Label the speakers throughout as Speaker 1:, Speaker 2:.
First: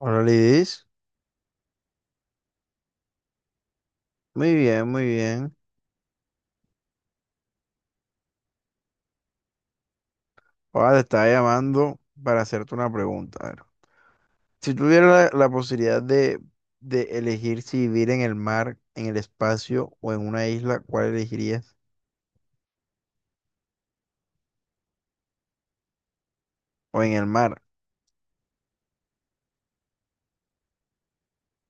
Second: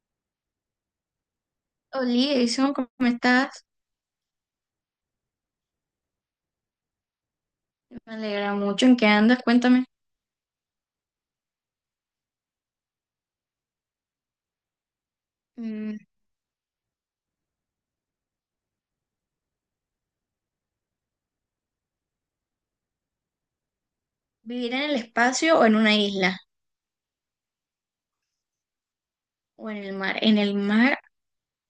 Speaker 1: Hola Lidis,
Speaker 2: Oli, Edison, ¿cómo estás?
Speaker 1: muy bien, muy bien.
Speaker 2: Me alegra mucho. ¿En qué andas? Cuéntame.
Speaker 1: Ahora te estaba llamando para hacerte una pregunta. A ver, si tuvieras la
Speaker 2: Mm.
Speaker 1: posibilidad de elegir si vivir en el mar, en el espacio o en una isla, ¿cuál elegirías?
Speaker 2: ¿Vivir en el espacio o en una isla?
Speaker 1: O en el mar.
Speaker 2: ¿O en el mar? ¿En el mar,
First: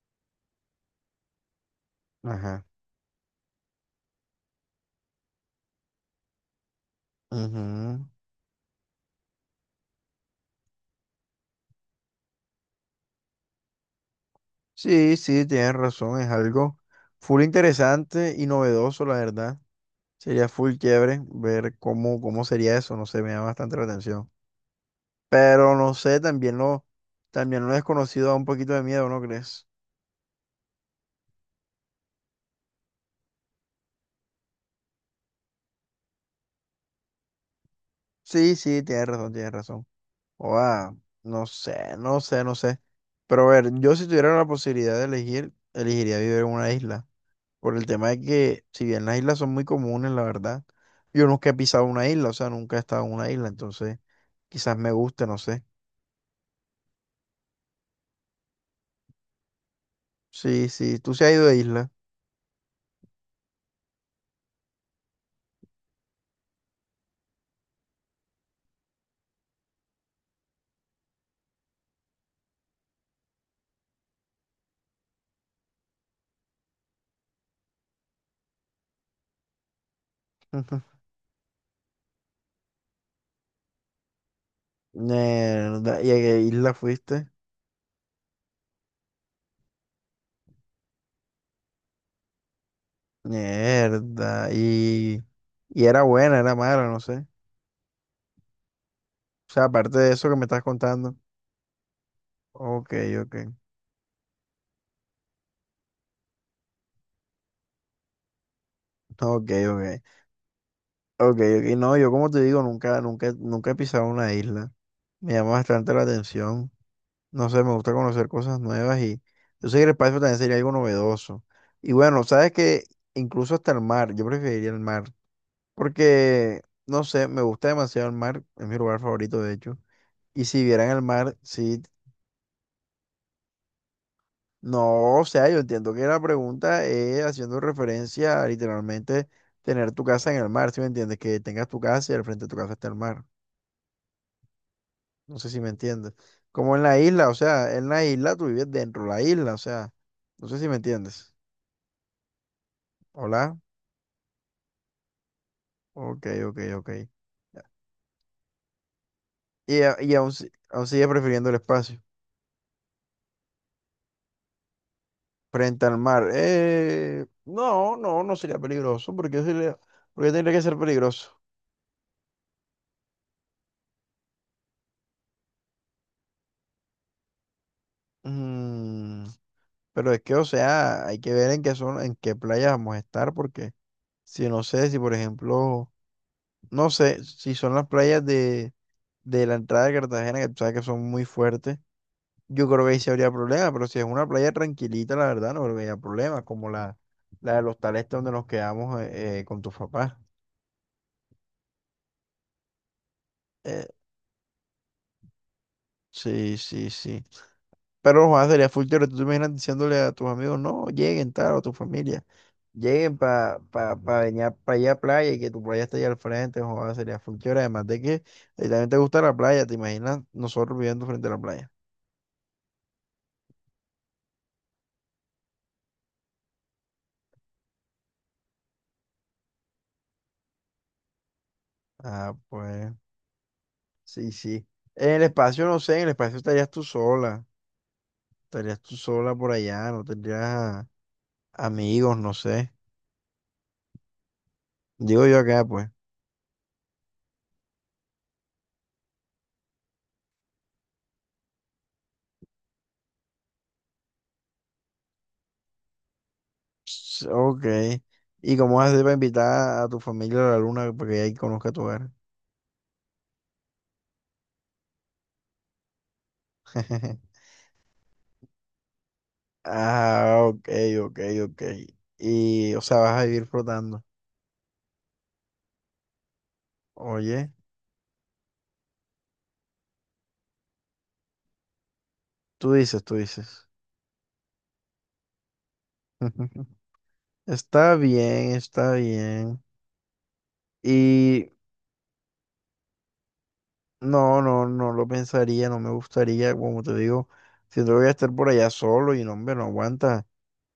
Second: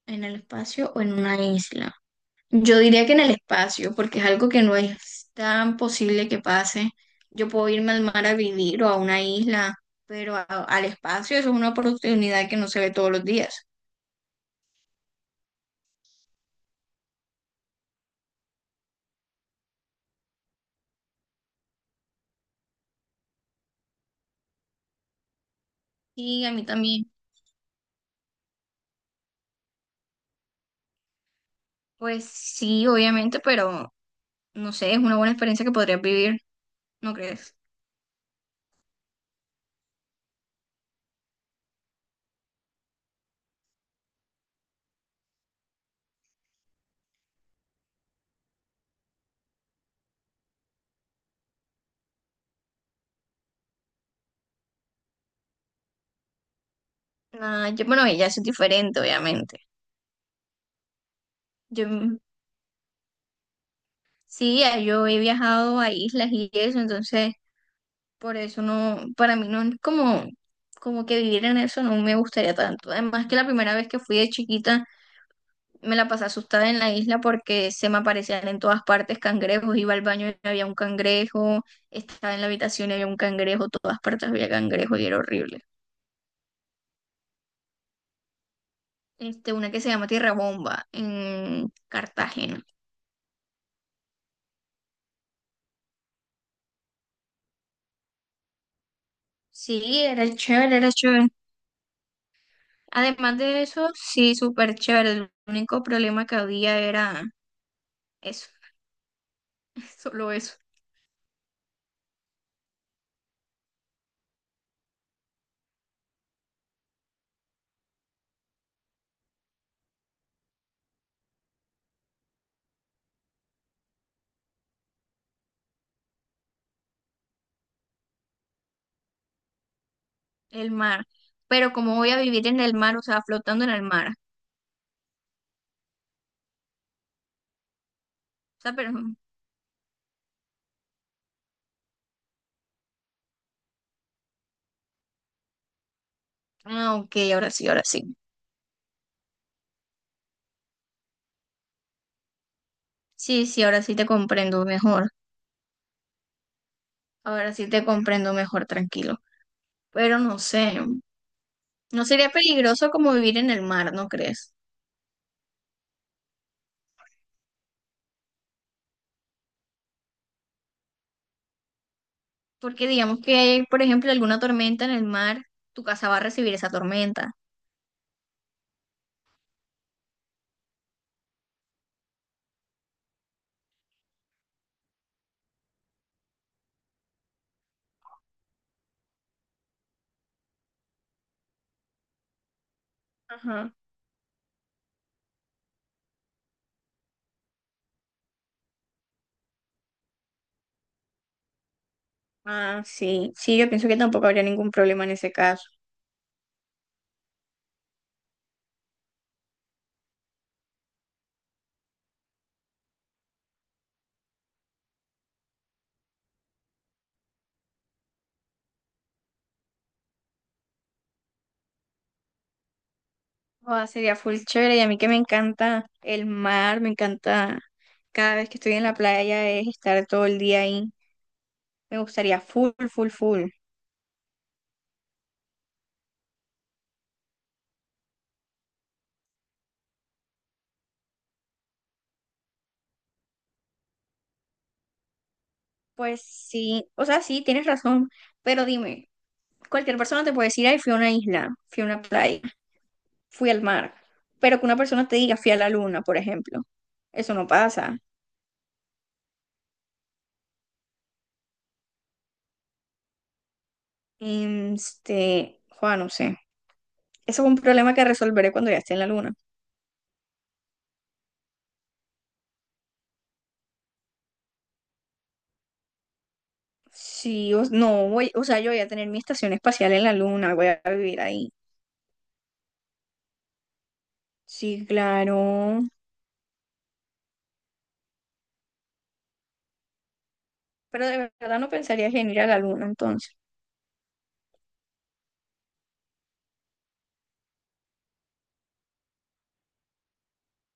Speaker 2: en el espacio o en una isla?
Speaker 1: Ajá.
Speaker 2: Yo diría que en el espacio, porque es algo que no es tan posible que pase. Yo puedo irme al
Speaker 1: Ujú.
Speaker 2: mar a vivir o a una isla, pero al espacio eso es una oportunidad que no se ve todos los días.
Speaker 1: Sí, sí, tienes razón, es algo full interesante y novedoso, la verdad. Sería full chévere ver cómo sería eso, no sé, me llama bastante la atención. Pero no sé,
Speaker 2: Sí, a mí también.
Speaker 1: también lo desconocido da un poquito de miedo, ¿no crees?
Speaker 2: Pues sí, obviamente, pero no sé, es una buena experiencia que podrías vivir, ¿no crees?
Speaker 1: Sí, sí, tienes razón, tienes razón. Oa, no sé, no sé, no sé. Pero a ver, yo si tuviera la posibilidad de elegir, elegiría vivir en una isla. Por el tema de que, si bien las islas son muy comunes, la verdad, yo nunca he pisado una isla, o sea, nunca he estado en una isla, entonces quizás me guste, no sé.
Speaker 2: Ah, yo, bueno, ya eso es diferente, obviamente.
Speaker 1: Sí, sí, tú se has ido de
Speaker 2: Yo
Speaker 1: isla.
Speaker 2: sí, ya yo he viajado a islas y eso, entonces por eso no, para mí no es como, como que vivir en eso no me gustaría tanto. Además que la primera vez que fui de chiquita me la pasé asustada en la isla porque se me aparecían en todas partes cangrejos, iba al baño y había un cangrejo, estaba en la habitación y había un cangrejo, todas partes había cangrejo y era horrible.
Speaker 1: Mierda, ¿y a qué isla fuiste?
Speaker 2: Este, una que se llama Tierra Bomba en Cartagena.
Speaker 1: Mierda, y era buena, era mala, no sé. O sea, aparte
Speaker 2: Sí,
Speaker 1: de
Speaker 2: era
Speaker 1: eso que me estás
Speaker 2: chévere, era
Speaker 1: contando.
Speaker 2: chévere.
Speaker 1: Ok, ok.
Speaker 2: Además de eso, sí, súper chévere. El único problema que había era eso,
Speaker 1: Ok, ok.
Speaker 2: solo eso,
Speaker 1: Ok, ok. No, yo como te digo, nunca, nunca, nunca he pisado una isla. Me llama bastante la atención. No sé, me gusta conocer cosas nuevas y yo sé que el espacio también sería algo novedoso. Y bueno, sabes que incluso hasta el mar, yo preferiría el mar. Porque, no sé, me gusta demasiado el mar, es mi lugar favorito de hecho. Y si
Speaker 2: el
Speaker 1: vieran el
Speaker 2: mar.
Speaker 1: mar,
Speaker 2: Pero
Speaker 1: sí.
Speaker 2: ¿cómo voy a vivir en el mar? O sea, flotando en el mar. O
Speaker 1: No, o sea, yo entiendo que la pregunta es haciendo referencia a
Speaker 2: sea, pero...
Speaker 1: literalmente tener tu casa en el mar, ¿sí me entiendes? Que tengas tu casa y al frente de tu casa está el mar. No sé si me entiendes. Como en
Speaker 2: Ah,
Speaker 1: la
Speaker 2: ok,
Speaker 1: isla, o
Speaker 2: ahora sí,
Speaker 1: sea,
Speaker 2: ahora
Speaker 1: en la
Speaker 2: sí.
Speaker 1: isla tú vives dentro de la isla, o sea, no sé si me entiendes.
Speaker 2: Sí,
Speaker 1: Hola.
Speaker 2: sí, ahora sí te comprendo mejor.
Speaker 1: Ok, ok, ok.
Speaker 2: Ahora sí te comprendo mejor, tranquilo.
Speaker 1: Y, y
Speaker 2: Pero
Speaker 1: aún,
Speaker 2: no sé,
Speaker 1: aún sigue prefiriendo el espacio
Speaker 2: no sería peligroso como vivir en el mar, ¿no crees?
Speaker 1: frente al mar. No, no, no sería peligroso, porque sería, porque tendría que ser peligroso.
Speaker 2: Porque digamos que hay, por ejemplo, alguna tormenta en el mar, tu casa va a recibir esa tormenta.
Speaker 1: Mm, pero es que, o sea, hay que ver en qué playa vamos a estar, porque si no sé, si por ejemplo. No sé si son las playas de la entrada de Cartagena, que tú sabes que son muy fuertes. Yo creo que ahí sí habría problema,
Speaker 2: Ajá.
Speaker 1: pero si es una playa tranquilita, la verdad, no habría problema, como la de los tales donde nos quedamos con tus papás.
Speaker 2: Ah, sí. Sí, yo
Speaker 1: Eh,
Speaker 2: pienso que tampoco habría ningún problema en ese caso.
Speaker 1: sí, sí, sí. Pero Juan, sería full teórico. Tú te imaginas diciéndole a tus amigos, no, lleguen tal, o a tu familia, lleguen para pa, pa pa venir para allá a playa y que tu playa esté allá al frente, Juan, sería full teórico. Además de que a ti también te gusta la playa, te imaginas nosotros viviendo frente a la playa.
Speaker 2: Joda, sería full chévere y a mí que me encanta el mar, me encanta cada vez que estoy en la playa es estar todo el día ahí. Me
Speaker 1: Ah,
Speaker 2: gustaría full,
Speaker 1: pues.
Speaker 2: full, full.
Speaker 1: Sí, sí. En el espacio, no sé, en el espacio estarías tú sola. Estarías tú sola por allá, no tendrías amigos, no sé. Digo yo acá, pues.
Speaker 2: Pues sí, o sea, sí, tienes razón, pero dime, cualquier persona te puede decir, ay, fui a una isla, fui a una playa, fui al mar, pero que una persona te diga, fui a la luna, por ejemplo, eso no
Speaker 1: Ok.
Speaker 2: pasa.
Speaker 1: ¿Y cómo vas a hacer para invitar a tu familia a la luna para que ahí conozca tu hogar?
Speaker 2: Este, Juan, no sé, eso es un problema que resolveré cuando ya esté en la luna.
Speaker 1: Ah, ok, ok, ok. Y, o sea, vas a vivir flotando. Oye,
Speaker 2: Sí, no voy, o sea, yo voy a tener mi estación espacial en la luna, voy a vivir ahí.
Speaker 1: tú dices, tú dices.
Speaker 2: Sí, claro.
Speaker 1: Está bien, está bien.
Speaker 2: Pero de
Speaker 1: Y
Speaker 2: verdad no pensarías en ir a la luna entonces.
Speaker 1: No, no, no lo pensaría, no me gustaría, como te digo, siento que voy a estar por allá solo y no, hombre, no aguanta,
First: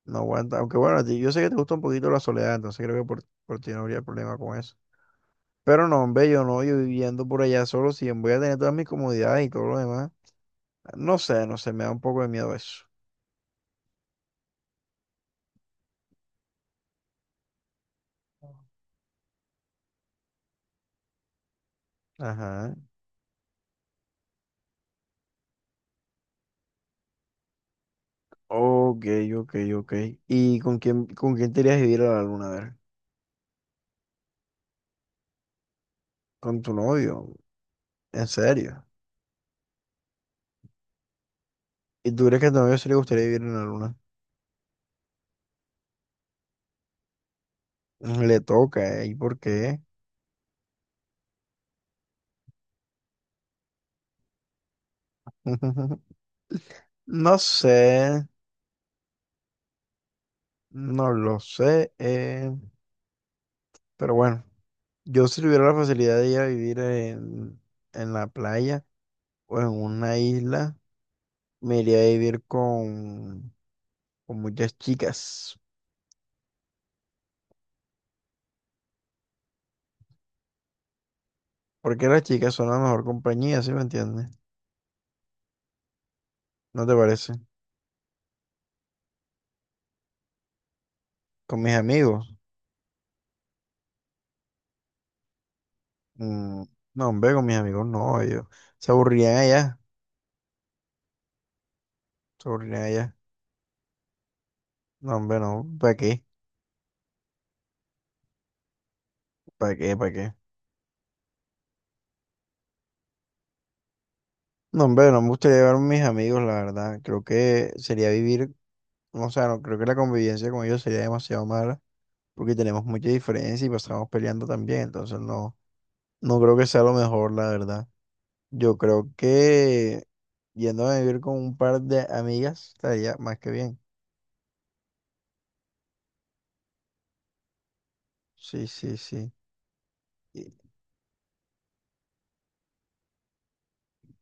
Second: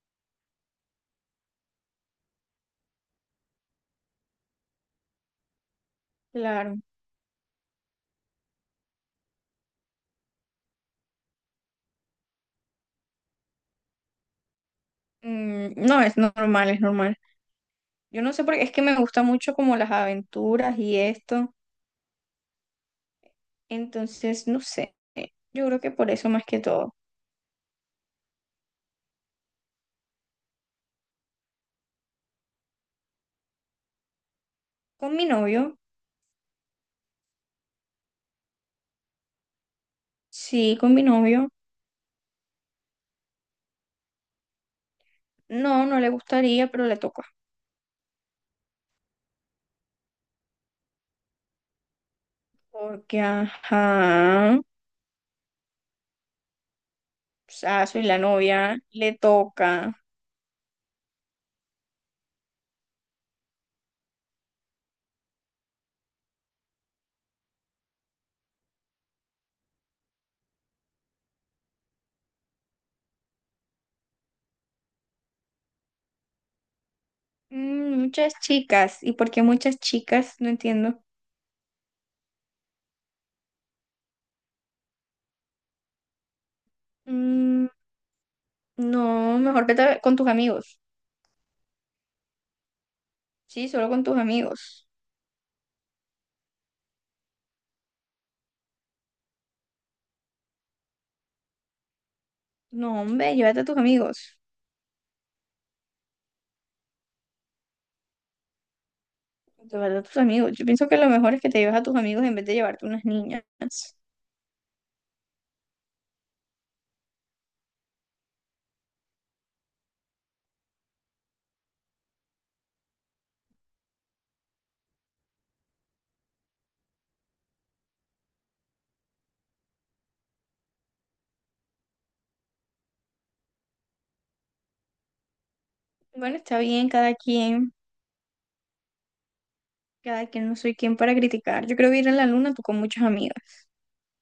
Speaker 1: no aguanta. Aunque bueno, yo sé que te gusta un poquito la soledad, entonces creo que por ti no habría problema con eso. Pero no, hombre, yo no,
Speaker 2: Claro.
Speaker 1: yo viviendo por allá solo, si voy a tener todas mis comodidades y todo lo demás. No sé, no sé, me da un poco de miedo eso.
Speaker 2: Mm, no, es normal, es normal. Yo no sé porque es que me gusta mucho como las aventuras y esto.
Speaker 1: Ajá.
Speaker 2: Entonces, no sé. Yo creo que por eso más que todo.
Speaker 1: Ok, ok, ok. ¿Y con quién te irías a vivir a la luna? A ver,
Speaker 2: Con mi novio,
Speaker 1: con tu novio, en serio.
Speaker 2: sí, con mi novio.
Speaker 1: ¿Y tú crees que a tu novio sí le gustaría vivir en la luna?
Speaker 2: No, no le gustaría, pero le toca.
Speaker 1: Le toca, ¿eh? ¿Y por qué?
Speaker 2: Porque, ajá, o
Speaker 1: No sé,
Speaker 2: sea, soy la novia, le toca.
Speaker 1: no lo sé, pero bueno, yo si tuviera la facilidad de ir a vivir en la playa o en una isla, me iría a vivir con muchas chicas,
Speaker 2: Mm, muchas chicas. ¿Y por qué muchas chicas? No entiendo.
Speaker 1: porque las chicas son la mejor compañía, ¿sí me entiendes? ¿No te parece?
Speaker 2: Mm, no, mejor vete con tus amigos.
Speaker 1: Con mis amigos,
Speaker 2: Sí, solo con tus amigos.
Speaker 1: mm, no, hombre, con mis amigos no, ellos se aburrían allá, se aburrían
Speaker 2: No,
Speaker 1: allá,
Speaker 2: hombre, llévate a tus amigos.
Speaker 1: no, hombre, no, ¿para qué? ¿Para qué?
Speaker 2: Llévate a
Speaker 1: ¿Para
Speaker 2: tus
Speaker 1: qué?
Speaker 2: amigos. Yo pienso que lo mejor es que te lleves a tus amigos en vez de llevarte unas niñas.
Speaker 1: No, hombre, no me gustaría llevar a mis amigos, la verdad. Creo que sería vivir, o sea, no, creo que la convivencia con ellos sería demasiado mala, porque tenemos mucha diferencia y pasamos peleando también, entonces no, no creo que sea lo mejor, la verdad. Yo creo que yendo a vivir con un par de amigas estaría más que bien.
Speaker 2: Bueno, está bien,
Speaker 1: Sí, sí, sí.
Speaker 2: cada quien,
Speaker 1: Y-
Speaker 2: no soy quien para criticar. Yo creo que ir a la luna tú con muchas amigas.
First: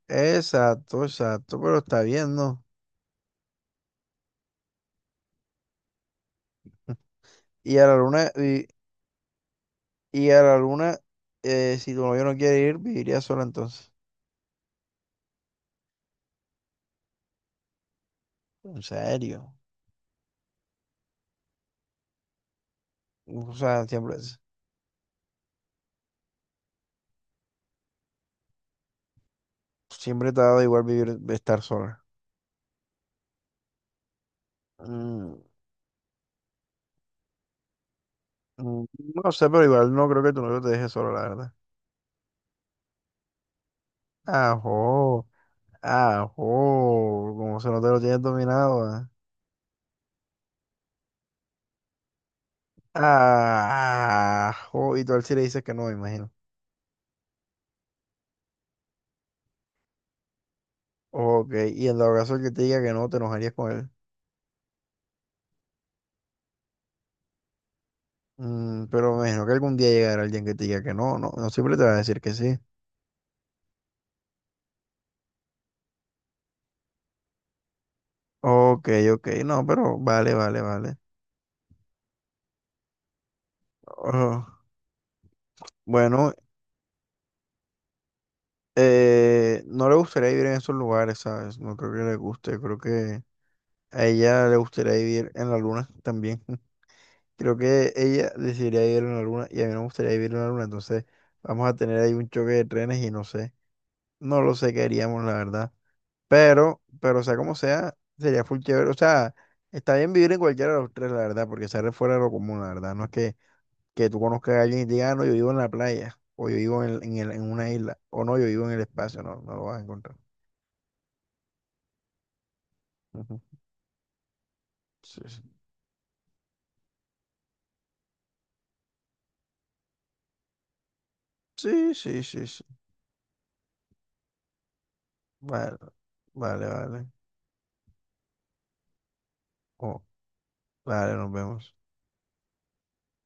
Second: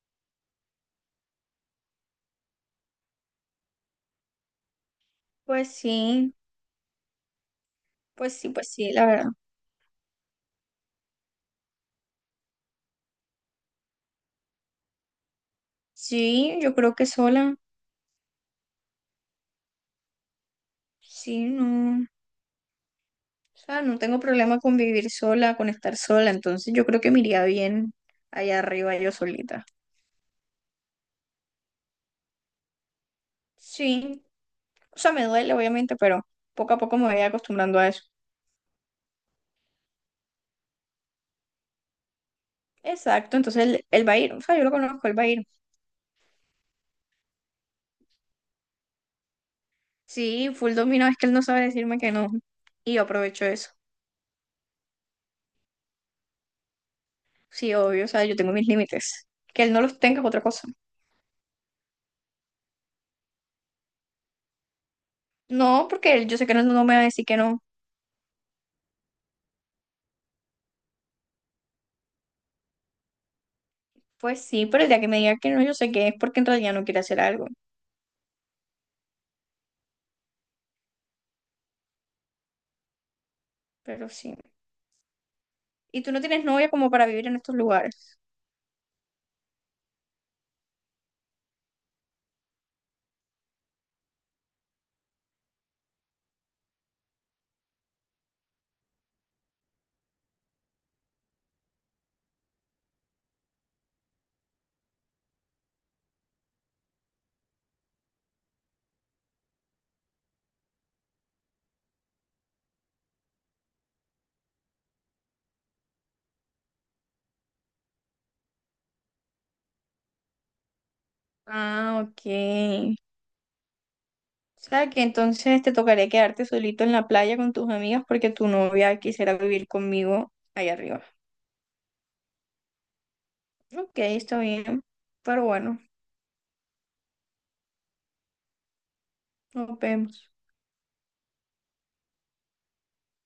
Speaker 1: Exacto, exacto, pero está bien, ¿no?
Speaker 2: Pues sí,
Speaker 1: Y a la luna,
Speaker 2: pues sí, pues sí, la verdad.
Speaker 1: y a la luna, si tu novio no quiere ir, viviría sola entonces.
Speaker 2: Sí, yo creo que sola.
Speaker 1: En serio.
Speaker 2: Sí, no.
Speaker 1: O
Speaker 2: O sea,
Speaker 1: sea,
Speaker 2: no
Speaker 1: siempre.
Speaker 2: tengo problema con vivir sola, con estar sola. Entonces yo creo que me iría bien allá arriba yo solita.
Speaker 1: Siempre te ha dado igual vivir, estar sola.
Speaker 2: Sí, o sea, me
Speaker 1: Mm,
Speaker 2: duele, obviamente, pero poco a poco me voy acostumbrando a eso.
Speaker 1: mm, no sé, pero igual no creo que tu novio te deje sola, la verdad.
Speaker 2: Exacto, entonces él va a ir. O sea, yo lo conozco, él va
Speaker 1: Ajo,
Speaker 2: a ir.
Speaker 1: ajo, como se no te lo tienes dominado, ah.
Speaker 2: Sí, full dominó, es que él no sabe decirme que no. Y yo aprovecho eso.
Speaker 1: Ajo, y tú a él sí le dices que no, me imagino.
Speaker 2: Sí, obvio, o sea, yo tengo mis límites. Que él no los tenga es otra cosa.
Speaker 1: Ok, y en dado caso el que te diga que no, te enojarías con él.
Speaker 2: No, porque él, yo sé que él no me va a decir que no.
Speaker 1: Pero me imagino que algún día llegará alguien que te diga que no, no, no siempre te va a decir que sí.
Speaker 2: Pues sí, pero el día que me diga que no, yo sé que es porque en realidad no quiere hacer algo.
Speaker 1: Ok, ok, no, pero vale, vale, vale.
Speaker 2: Pero sí.
Speaker 1: Oh,
Speaker 2: ¿Y tú no
Speaker 1: bueno,
Speaker 2: tienes novia como para vivir en estos lugares?
Speaker 1: No le gustaría vivir en esos lugares, ¿sabes? No creo que le guste, creo que a ella le gustaría vivir en la luna también. Creo que ella decidiría vivir en la luna y a mí no me gustaría vivir en la luna, entonces vamos a tener ahí un choque de trenes y no sé, no lo sé qué haríamos, la verdad. Pero sea como sea, sería full chévere, o sea, está bien vivir en cualquiera de los tres, la verdad, porque sale fuera de lo común, la verdad, no es que tú conozcas a alguien y te diga, "Ah, no, yo vivo en la playa, o yo vivo en una isla, o no, yo vivo en el espacio, no, no lo vas a encontrar."
Speaker 2: Ah, ok. O sea, que
Speaker 1: Sí,
Speaker 2: entonces te tocaría quedarte solito en la playa con tus amigas porque tu novia quisiera vivir conmigo allá arriba.
Speaker 1: sí, sí, sí, sí.
Speaker 2: Ok, está bien, pero
Speaker 1: Vale,
Speaker 2: bueno,
Speaker 1: vale, vale.
Speaker 2: nos
Speaker 1: Oh,
Speaker 2: vemos.
Speaker 1: vale, nos vemos.